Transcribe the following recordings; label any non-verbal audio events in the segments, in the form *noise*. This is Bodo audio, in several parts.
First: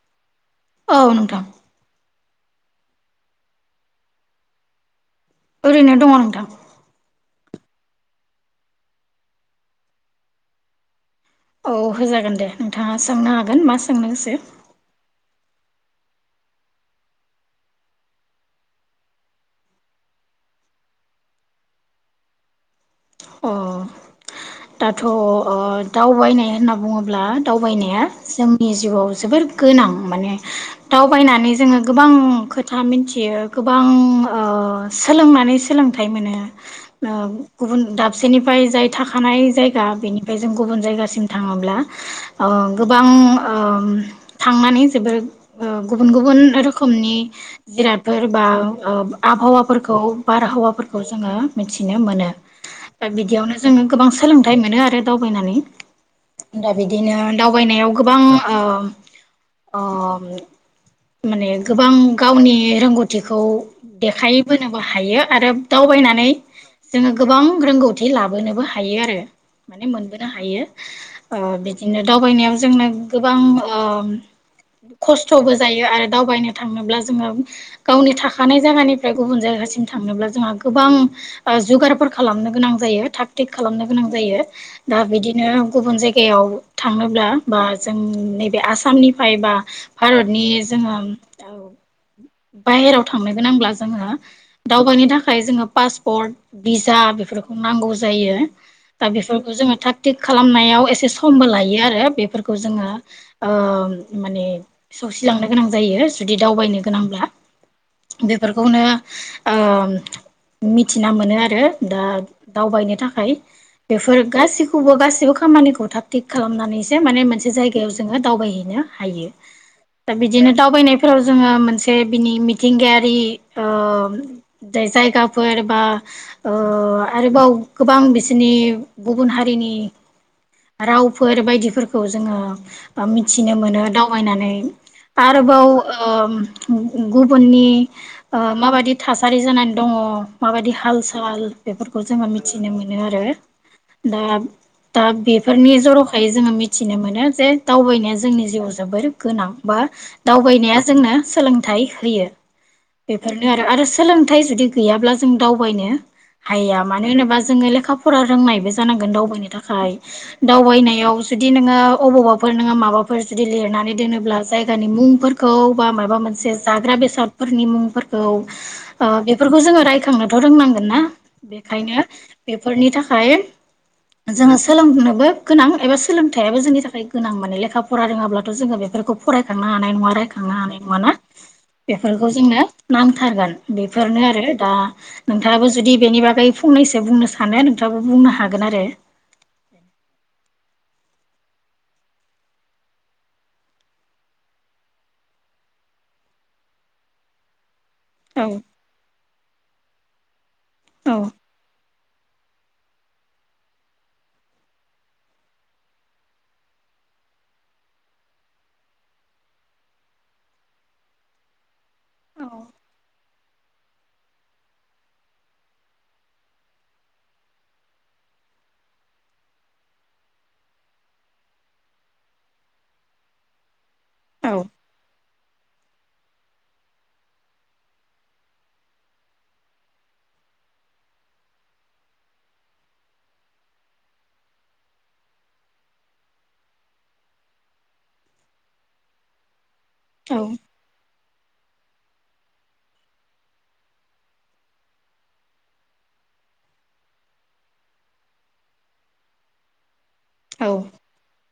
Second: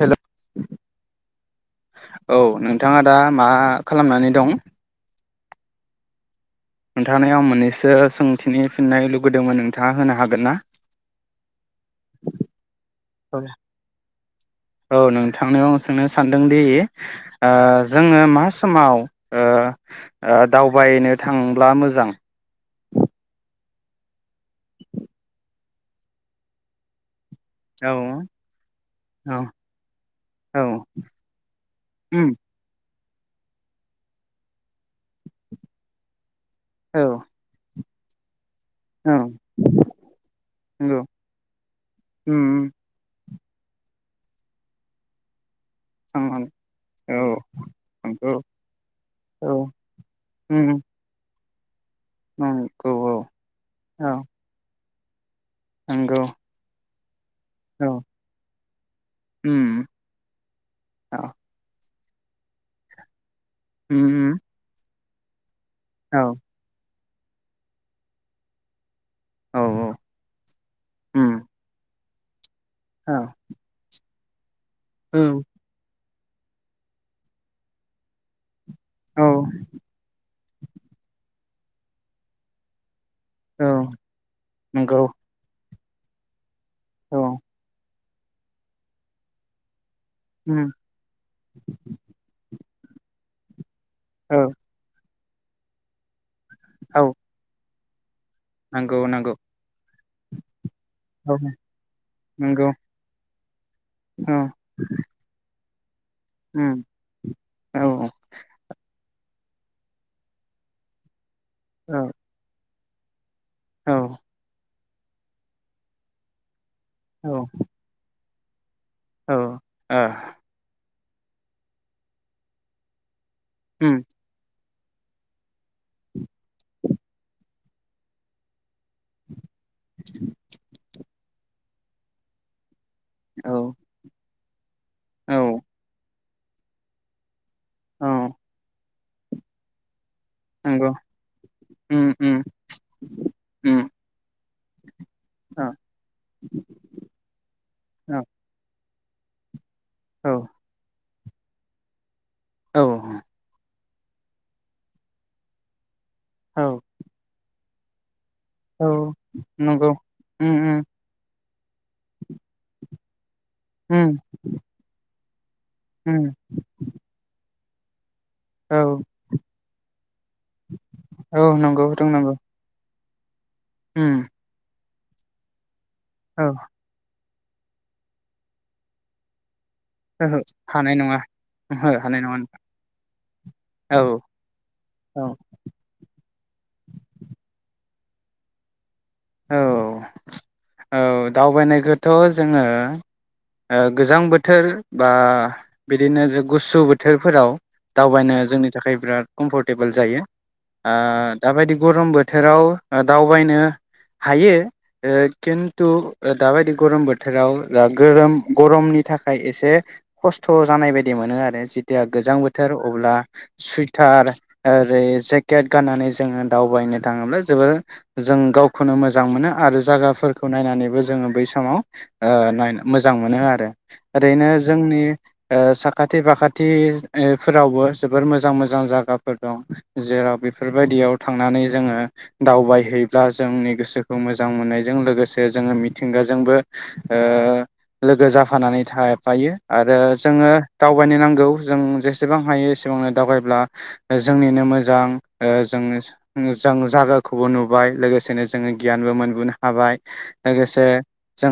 हेल' औ नोंथां। औ नोंथांङा दा मा खालामनानै दं? ओरैनो दङ नोंथां। नोंथांनिआव मोननैसो सोंथिनि फिननाय लुुगैदोंमोन नोंथांङा होनो हागोन ना? औ होजागोन दे नोंथांङा सोंनो हागोन मा सोंनो गोसो औ नोंथांनिआव आं सोंनो सानदोंदि ओ जोंङो मा समाव ओ ओ दावबायनो थांब्ला मोजां? अ दाथ ओ दावबायनाय होनना बुङोब्ला। औ दावबायनाया जोंनि जिउआव औ जोबोर गोनां माने औ दावबायनानै जोंङो गोबां उम खोथा मिथि बियो गोबां ओ सोलोंनानै सोलोंथाइ मोनो। औ ओ गुबुन। दाब। सेनिब जाय जाय औ थाखानाय जायगा बेनिफाय जों गुबुन नंगौ जायगासिम थांङोब्ला उम अ उम गोबां। औ थांनानै जोबोर। ओ गुबुन गुबुन थांनानै रोखोमनि औ जिरादफोर नंगौ बाव ओब औ आबावाफोरखौ बारहावाफोरखौ जोंङो। ओम गौब। बिदियावनो जोंङो गोबां सोलोंथाइ मोनो आरो। फैनानै नंगौ दा बिद दिनो। औ दावबायनायाव गोबां ओ ओ उम औ माने गोबां। गावनि रोंगौथिख खौ उम उम देखाय बोनोबा हायो आरो औ दावबायनानै। जोङो गोबां रोंगौ थि लाबोनोबो हायो आरो। औ माने मोनबोनो हायो उम ओ बिदिनो दावबायनायाव जो जोंनो औ गोबां ओ खस्थबो जायो आर दावबायनो थाङोब्ला जोङो गावनि थाखानाय। जागानिफ्राय औ गुबुन जायगासिम थांनोब्ला जोंहा गो गोबां ओ जुगारफोर खालामनो गोनां। जायो। थाग थिग औ खालामनो गोनां जायो नंगौ दा बिदिनो गुबुन जायगायाव। औ थाङोब्ला बाज जों नैबे आसामनिफाय बा भारतनि उम जोंहाम औ बाहेराव थांनो गोनांब्लाज जोंहा औ दावबायनो थाख खाय जोङो पासपर्ट बिजजा औ बेफोरख नांगौज जायो नंगौ दा नंगौ बेफोरखौ जोङो था थिग खालामनायाव एस से औ समबो लायो आरो बेफोरखौ नंगौ जोङो ओम औ माने सौसिलांनो गोनां जायोज जुदि दावबायनो उम गोनांब्ला औ बेफोरखौनो ओम मिथिना मोनो आर *unintelligible* औ दाद दावबायनो थाखाय औ बेफोर गासिख खौबो गासिबो खामानिखौ थाग थिग खालामनानैस सो माने मोनसे जायगायाव जोङो दावबायहैनो हायो औ ओ दा बिदिनो दावबायनाय फोराव जोङो मोनसे बिनि मिथिंगायारि औ उम दाय जायगाफोर बा ओ आरोबाव गोबां बिसोरनि गुबुन हारिनि राव फोर बायदिफोरखौ जोङो बा औ मिथिनो मोनो दावबायनानै औ आरो बाव ओ उम गुब बुननि औ ओ माबादि? थासारि जानानै दङ। माबायदि नंगौ हाल साल बेफोर खौ उम जोङो उम मिथिनो मोनो आरो उम दा दा औ बेफोरनि जर'खायै जोङो मिथिनो मोनो जे औ दावबायनाया जोंनि जिउआव जोबोर गोनां बा औ दावबायनाया जोंनो सोलोंथाइ होयो। औ बेफोरनो आरो आरो सो सोलोंथाइ जुदि गैयाब्ला जों दावबायनो औ हया मानो होनोबा जोङो लेखा फरा रोंनायबो औ जानांगोन दावबायनो नंगौ थाखाय उम उम दावबायनायाव जुदि नोङो अबावबाफोर नोङो माबा जुदि लिरनानै उम दोनोब्ला जायगानि मुंफोरखौ खौ बा माबा उम मोनसे जाग्रा बेसादफोरखौ नि मुंफोर खौ औ बेफोरखौ जोङो रायखांनोथ' रोंनांगोन ना। औ नंगौ बेखायनो रोंनांगौ बेफोरनि थाखा खाय उम जोङो सोलोंनो बो गोनां एबा सो औ सोलोंथाइयाबो जोंनि थाखाय गोनां माने लेखा फरा रोङाब्लाथ' जोङो बेफोरखौ फराय खांनो हानाय नङा रायखांनो हानाय नङा ना ओहो हानाय बेफोरखौ नङा नोंथां जोंनो नांथारगोन औ बेफोरनो आरो औ नोंथाङाबो जुदि बेनि बागै फंनैसो बुंनो सानो आरो नोंथाङाबो बुंनो हागोन आरो। औ औ दावबायनायखौथ' जोङो ओ गोजां बोथोर बा बिदिनो गुसु बोथोरफोराव दावबायनाया औ जोंनि थाखाय बिराद कमफरटेबोल जायो। ओ औ दाबायदि गरम बोथोराव दावबायनो हायो ओ खिन्थु दाबायदि गरम बोथोराव गरोम गरमनि थाखाय एसे खस्थ' जानाय बायदि मोनो आरो जिथिया गोजां औ बोथोर अब्ला सुइटार ओरै जेकेट गाननानै जोङो दावबायनो थाङोब्ला जबोर जों गावखौ खौनो मोजां मोनो आरो जागाफोरखौ नायनानैबो जोङो बै समाव ओ नाय मोजां मोनो आरो। ओरैनो जोंनि ओ साखाथि फाखाथि फोरावबो जोबोर मोजां मोजां जागाफोर दं जेराव बेफोरबायदियाव थांनानै जोङो दावबायहैब्ला जोंनि गोसोखौ मोजां मोननायजों लोगोसे जोङो मिथिंगाजोंबो ओ लोगो जाफानानै थाफायो आरो जोङो दावबायनो नांगौ जों जेसेबां हायो एसेबांनो दावगायोब्ला जोंनिनो मोजां जों जों जागाखौबो नुबाय लोगोसे बिसेनो जोङो गियानबो मोनबोनो हाबाय औ लोगोसे जों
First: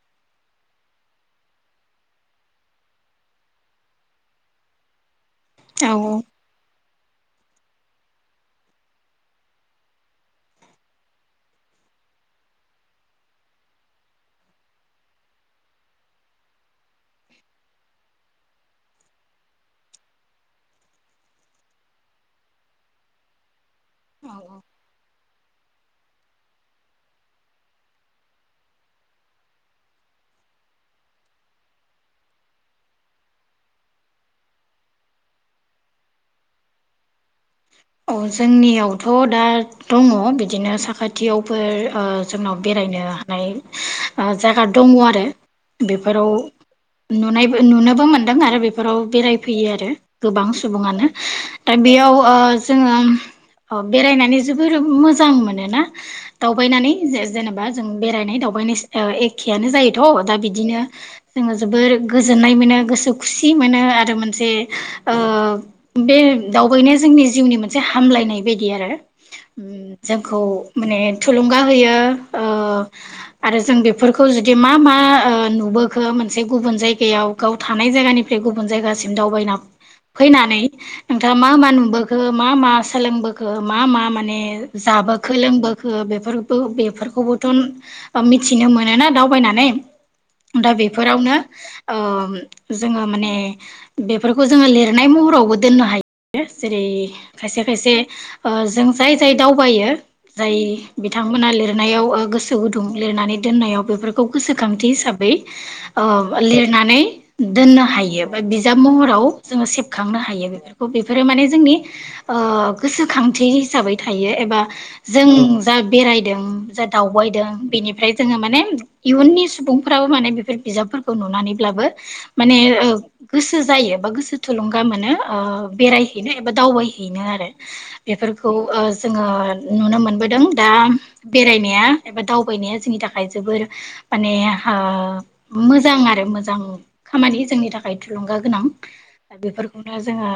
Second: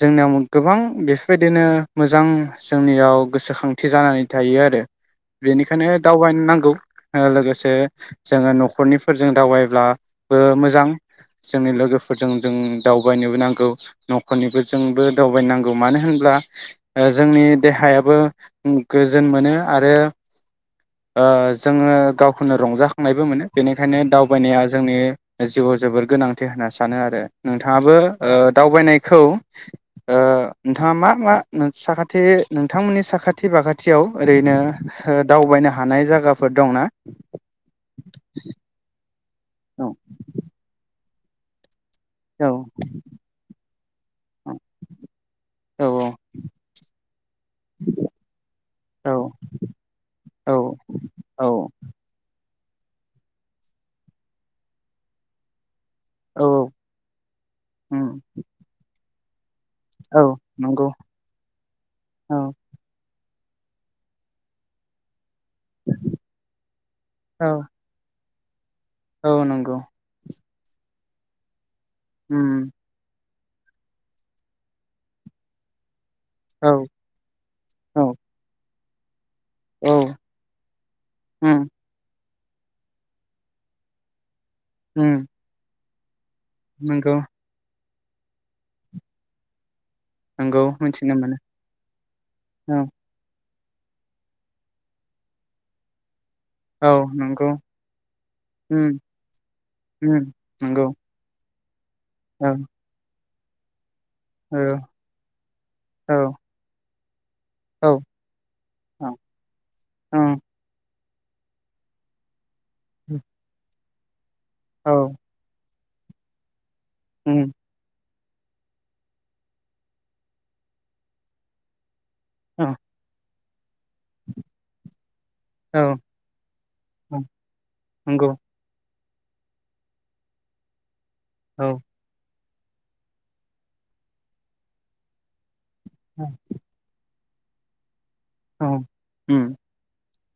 जोंनियाव गोबां बेफोरबायदिनो मोजां जोंनियाव गोसोखांथि जानानै थायो आरो बेनिखायनो औ दावबाय नांगौ ओ लोगोसे जोङो न'खरनिफोरजों दावबायब्ला ब मोजां जोंनि लोगोफोरजों जों दावबायनोबो नांगौ न'खरनिफोरजोंबो दावबाय नांगौ मानो होनब्ला जोंनि देहायाबो गोजोन मोनो आरो जोङो गावखौनो रंजाखांनायबो मोनो बेनिखायनो दावबायनाया जोंनि जिउआव जोबोर गोनांथि होनना सानो आरो नोंथाङाबो ओ दावबायनायखौ ओ नोंथाङा मा मा साखाथि नोंथांमोननि साखाथि बाखाथियाव ओरैनो दावबायनो हानाय जायगाफोर दंना अ' दा औ दङ बिदिनो साखाथि थियावफोर ओ औ जोंनाव बेरायनो हानाय जायगा दङ आरो औ बेफोराव नुनायबो नुनोबो मोनदों आरो बेफोराव औ बेरायफैयो आरो गोबां औ सुबुङानो औ दा बेयाव ओ जोङो बेरायनानै जोबोर मोजां मोनोना औ दावबायनानै जेनेबा जों उम बेरायनाय दावबायनो नो जायोथ' औ दा बिदिनो नंगौ जोङो जोबोर औ गोजोन्नाय मोनो गोसोखौ खुसि मोनो आरो मोनसे बे जोंनि औ जिउनि मोनसे हामलायनाय बि आरो औ नंगौ जोंखौ माने थुलुंगा होयो ओ उम आरो जों बेफोरखौ जुदि मा मा ओ नुबो मोनसे गुब औ जाय गाव थानाय औ ज गुब ज *inaudible* सिम दाव औ फैनानै नोंथाङा मा उम मा *unintelligible* ओ मा मा सोलोंबोखो मा मा माने उम जाबोखो लोंबो ओ बेफोर ओ नंगौ बेफोरखौबोथ' बा मिथिनो मोनोना दावबायनानै नंगौ दा मिथिनो बेफोरावनो मोनो ओ औ जोङो माने बेफोरखौ जोङो लिरनाय महरावबो दोननो हायो। जेरै औ नंगौ उम उम नंगौ लिरनायाव ओ औ गोसो गुदुं लिरनानै दोननायाव बेफोर खौ औ गोसोखांथि हिसाबै ओ औ लिरनानै दोननो औ हायो बा बिजाब औ महराव जोङो सेबखांनो हायो बेफोरखौ बे फोरो माने जोंनि ओ गोसोखांथि हिसाबै थायो एबा औ जों जा बेरायदों जा दावबायदों उम बेनिफ्राय जोङो माने इयुननि सुबुंफ्राबो माने बेफोर बिजाबफोरखौ नुनानैब्लाबो माने औ ओ गोसो जायो बा गोसो थुलुंगा मोनो ओ औ बेराइ एबा दावबाय हैैनो आरो नंगौ बेफोरखौ ओ जोङो नुनो मोनबोदों दा बेरायनाया एबा दाव बायनाया जोंनि थाखाय जोबोर माने *unintelligible* मोजां आरो औ मोजां खामानि जोंनि थाखाय थुलुंगा गोनां औ उम बेफोरखौनो जोंहा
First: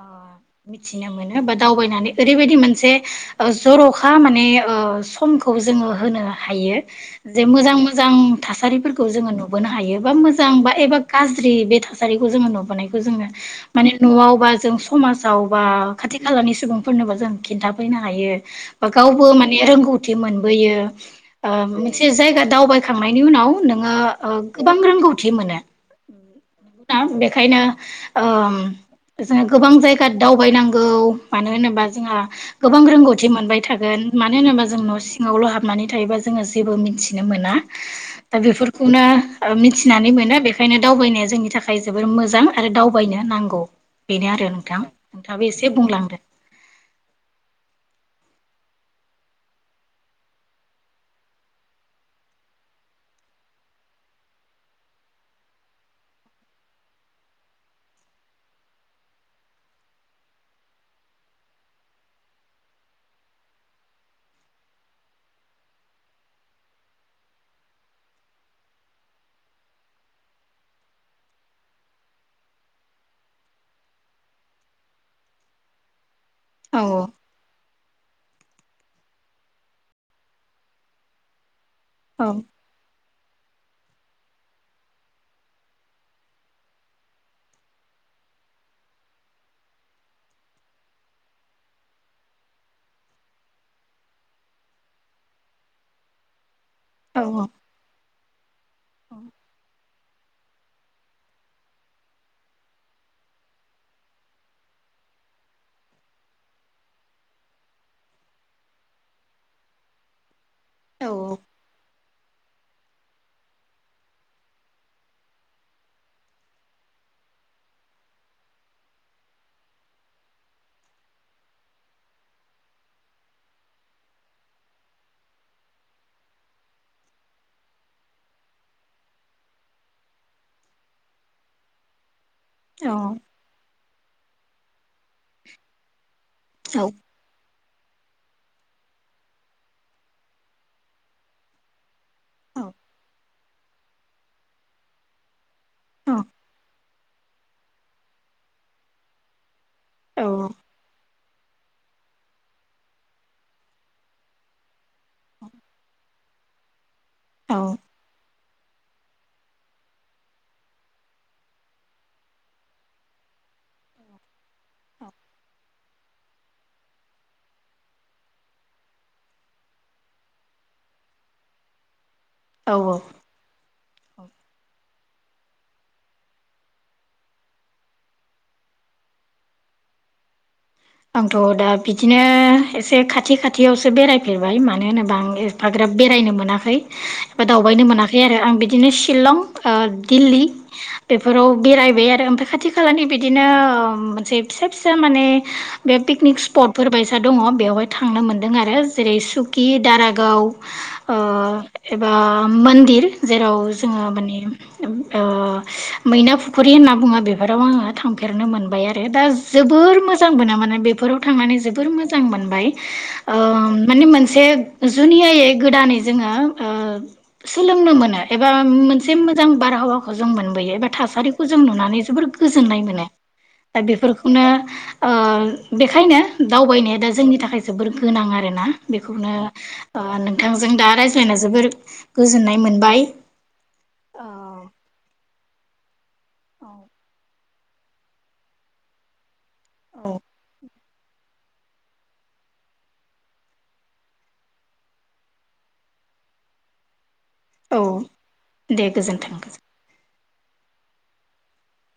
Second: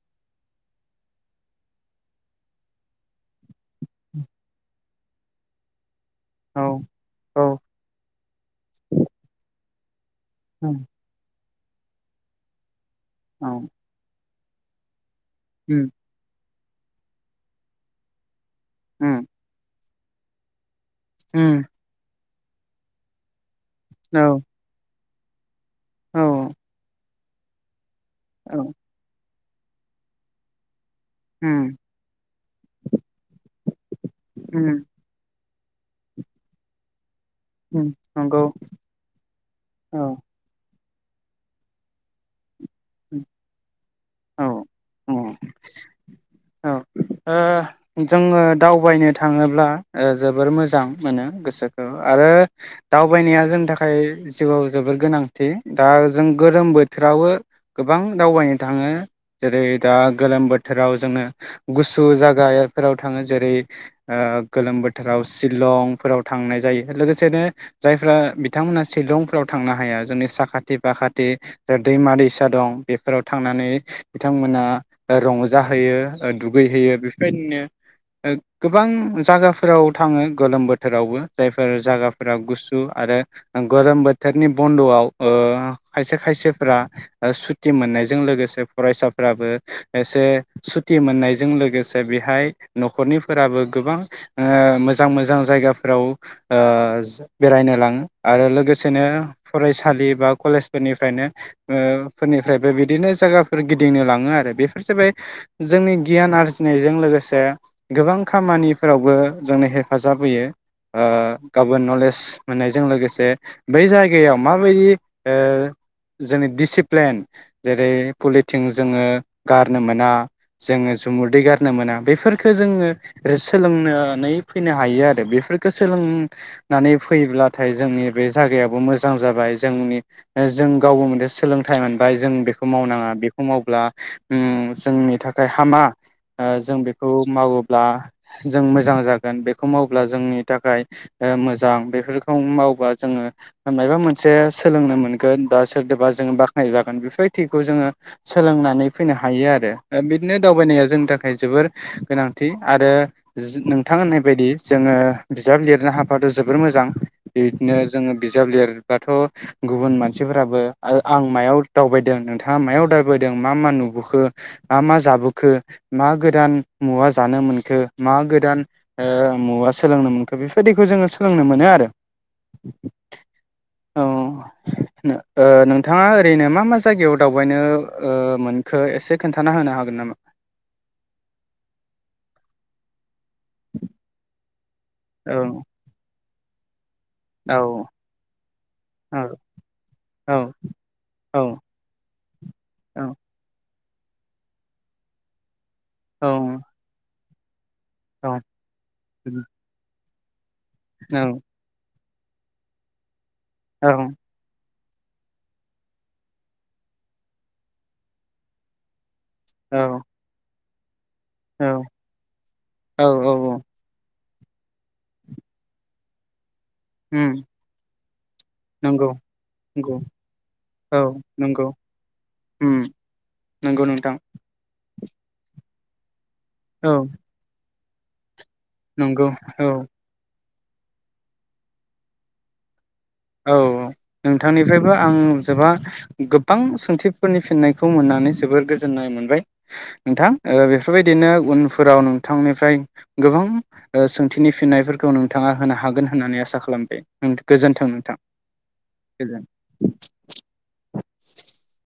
अ मिथिनो मोनो बा दावबायनानै ओरैबायदि मोनसे ज'रखा माने ओ समखौ जोङो होनो औ हायो औ जे मोजां मोजां थासारिफोरखौ जोङो नुबोनो हा हायो। बा मोजां बा उम एबा गाज ज्रि बे थासारिखौ जोङो नुबोनाय जोंनो औ मानि न'आवबा जों समाज जावबा उम खाथि खालानि सुबुंफोरनोबो जों खिन्थाफैनो हायो। उम गावबो माने रोंगौ थि मोनबोयो। आ उम मोनसे जायगा दावबायखांनायनि उनाव नोङो ओ औ गोबां रोंगौ थि मोनो। औ। बेखायनो औ। जोंनो गोबां जायगा दावबायनां गौ मानो उम होनोबा जोंहा गोबां रोंगौथि मोनबाय थागोन मानो होनोबा जों उम न' सिङावल' हाब नानै थायोबा जोङो जेबो मिनथि नो मोना उम दा नंगौ बेफोरखौनो औ मिथिनानै मोनो बेखायनो दावबायनाया जोंनि थाखाय जोबोर मोजां। आरो दावबायनो नांगौ। बेनो आरो औ नोंथां औ नोंथाङाबो एसे बुंलांदो। ङो दावबायनो थाङोब्ला ओ जोबोर मोजां मोनो गोसोखौ आरो दावबायनाया जोंनि थाखाय जिउआव जोबोर गोनांथि दा जों गोरोम बोथोराववो गोबां दावबायनो थाङो जेरै दा गोलोम बोथोराव जोंनो गुसु जागाफोराव थाङो जेरै गोलोम बोथोराव शिलंफोराव थांनाय जायो लोगोसेनो जायफ्रा बिथांमोना शिलंफोराव थांनो हाया जोंनि साखाथि फाखाथि दैमा दैस सा दं बेफोराव थांनानै बिथांमोना ओ रंजाहैयो। औ दुगैहैयो बेफोरबायदिनो ओ गोबां जागाफोराव थाङो गोलोम बोथोरावबो जायफो फोर औ जागाफोरा गुसु आरो गोरम बोथोरनि बनदआव ओ खायसे खायसेफ्रा सुटि मोननायजों लोगोसे फरायसाफोराबो एसे सुटि मोननायजों लोगोसे बेहाय नखरनिफोराबो ओ गोबां मोजां मोजां जायगाफोराव ओ औ बेरायनो लांङो। आरो लोगो सेनो फरायसालि बा कलेजफोरनिफ्रायनो ओ फोरनिफ्रायबो बिदिनो जायगाफोर गिदिंनो लांङो आरो बेफोर जाबाय जोंनि गियान आरजिनायजों लोगोसे गोबां खामानिफोरावबो जोंनो हेफाजाब होयो। ओ औ गाबोन नलेज मोननायजों लोगोसे बै जायगायाव माबायदि ओ‌ जोंनि दिसिप प्लेन जेरै पलिटिं जोंंङो गारनो मोना जोंङो जुमुरदै गारनो मोना बेफोरफोरखौ जोंङो सोलोंनानै फैनो हायो आरो बेफोरफोरखो सोलोंनानै फैब्लाथाय जोंनि बे जायगायाबो मोजां जाबाय जोंनि जों गावबो मोनसे सोलों सोलोंथाय मोनबाय जों बेखौ औ मावनांङा बेखौ मावब्ला उम। जोंनि थाखाय हामा ओ जों औ बेखौ मावो ब्ला जों मोजां जागोन बेखौ मावब्ला जोंनि थाखाय ओ मोजां बेफोर मावबा जोंङो माबा मोनसे सोलोंनो मोनगोन ओ सोरदोबा जों बा कनजुस बायदिखौ जोंङो सोलोंनानै फैनो हायो आरो ओ औ बिदिनो दावबायनाया जोंनि थाखाय जोबोर गोनांथि आरो नोंथां होननाय बायदि जोंङो बिजाब लिरनो हफाथ' जोबोर मोजां बिदिनो जोंङो बिजाब लिरबाथ गुबुन मानसिफोराबो आरो आं मायाव दावबायदों नोंथांङा मायाव दावबायदों मा मा नुबोखो मामा जाबोखो मा गोदान मुवा जानो मोनखो मा गोदान मुवा ओ सोलोंनो मोनखो बेबायदिखौ जोंङो सोलोंनो मोनो आरो औ औ औ ओ नोंथां नोंथांङा ओरैनो मा मा जायगायाव दावबायनो मोनखो एसे खोन्थाना होनो हागोन नामा आंथ दा बिदिनो एसे खाथि खाथियावसो बेरायफेरबाय मा मानो होनोबा आं औ एफाग्राब बेरायनो मोन मोनाखै एबा औ दावबायनो मोनाखै आरो आं बिदिनो ओ‌ औ शिलं दिल्ली औ बेफोराव बेरायबाय आरो ओमफ्राय खाथि औ खालानि बिदिनो मोनसे फिसा फिसा माने बे औ पिकनिक स्पटफोर बायसा दंङ बेवहाय थांनो औ मोनदों आरो जेरै सुकि दाराग गाव ओ औ एबा मोन्दिर जेराव जोङो माने ओ मैना फुखुरि होनना बुङो बेफोराव आङो थांफेरनो मोनबाय आरो दा जोबोर मोजां मोनो माने बेफोराव थांनानै औ जोबोत मोजां मोनबाय औ ओ औ माने मोन से जुनियायै गोदानै जोंहा ओ उम सोलोंनो मोनो एबा नंगौ मोनसे मोजां नंगौ बारहावाखौ जों मोनबोयो एबा औ थासारिखौ जों नंगौ नुनानै जोबोर उम गोजोननाय मोनो दा नंगौ नोंथां बेफोरखौनो ओ बेखायनो औ दावबायनाया दा जोंनि थाखाय जोबोर गोनांआ रोना नंगौ बेखौनो औ ओ नों थांजों दा रायज्लायना जोबोर गोजोननाय मोनबाय। औ औ नोंथांनिफ्रायबो आं जोबा गोबां सोंथिफोरनि फिन्नायखौ मोननानै जोबोर गोजोननाय मोनबाय। औ नोंथां ओ बे फोरबायदिनो उनफोराव नोंथांनिफ्राय गोबां ओ सोंथिनि फिननायफोरखौ नोंथाङा होनो हागोन होननानै आसा खालामबाय। औ गोजोन्थों दे गोजोन गोजोनथों *inaudible*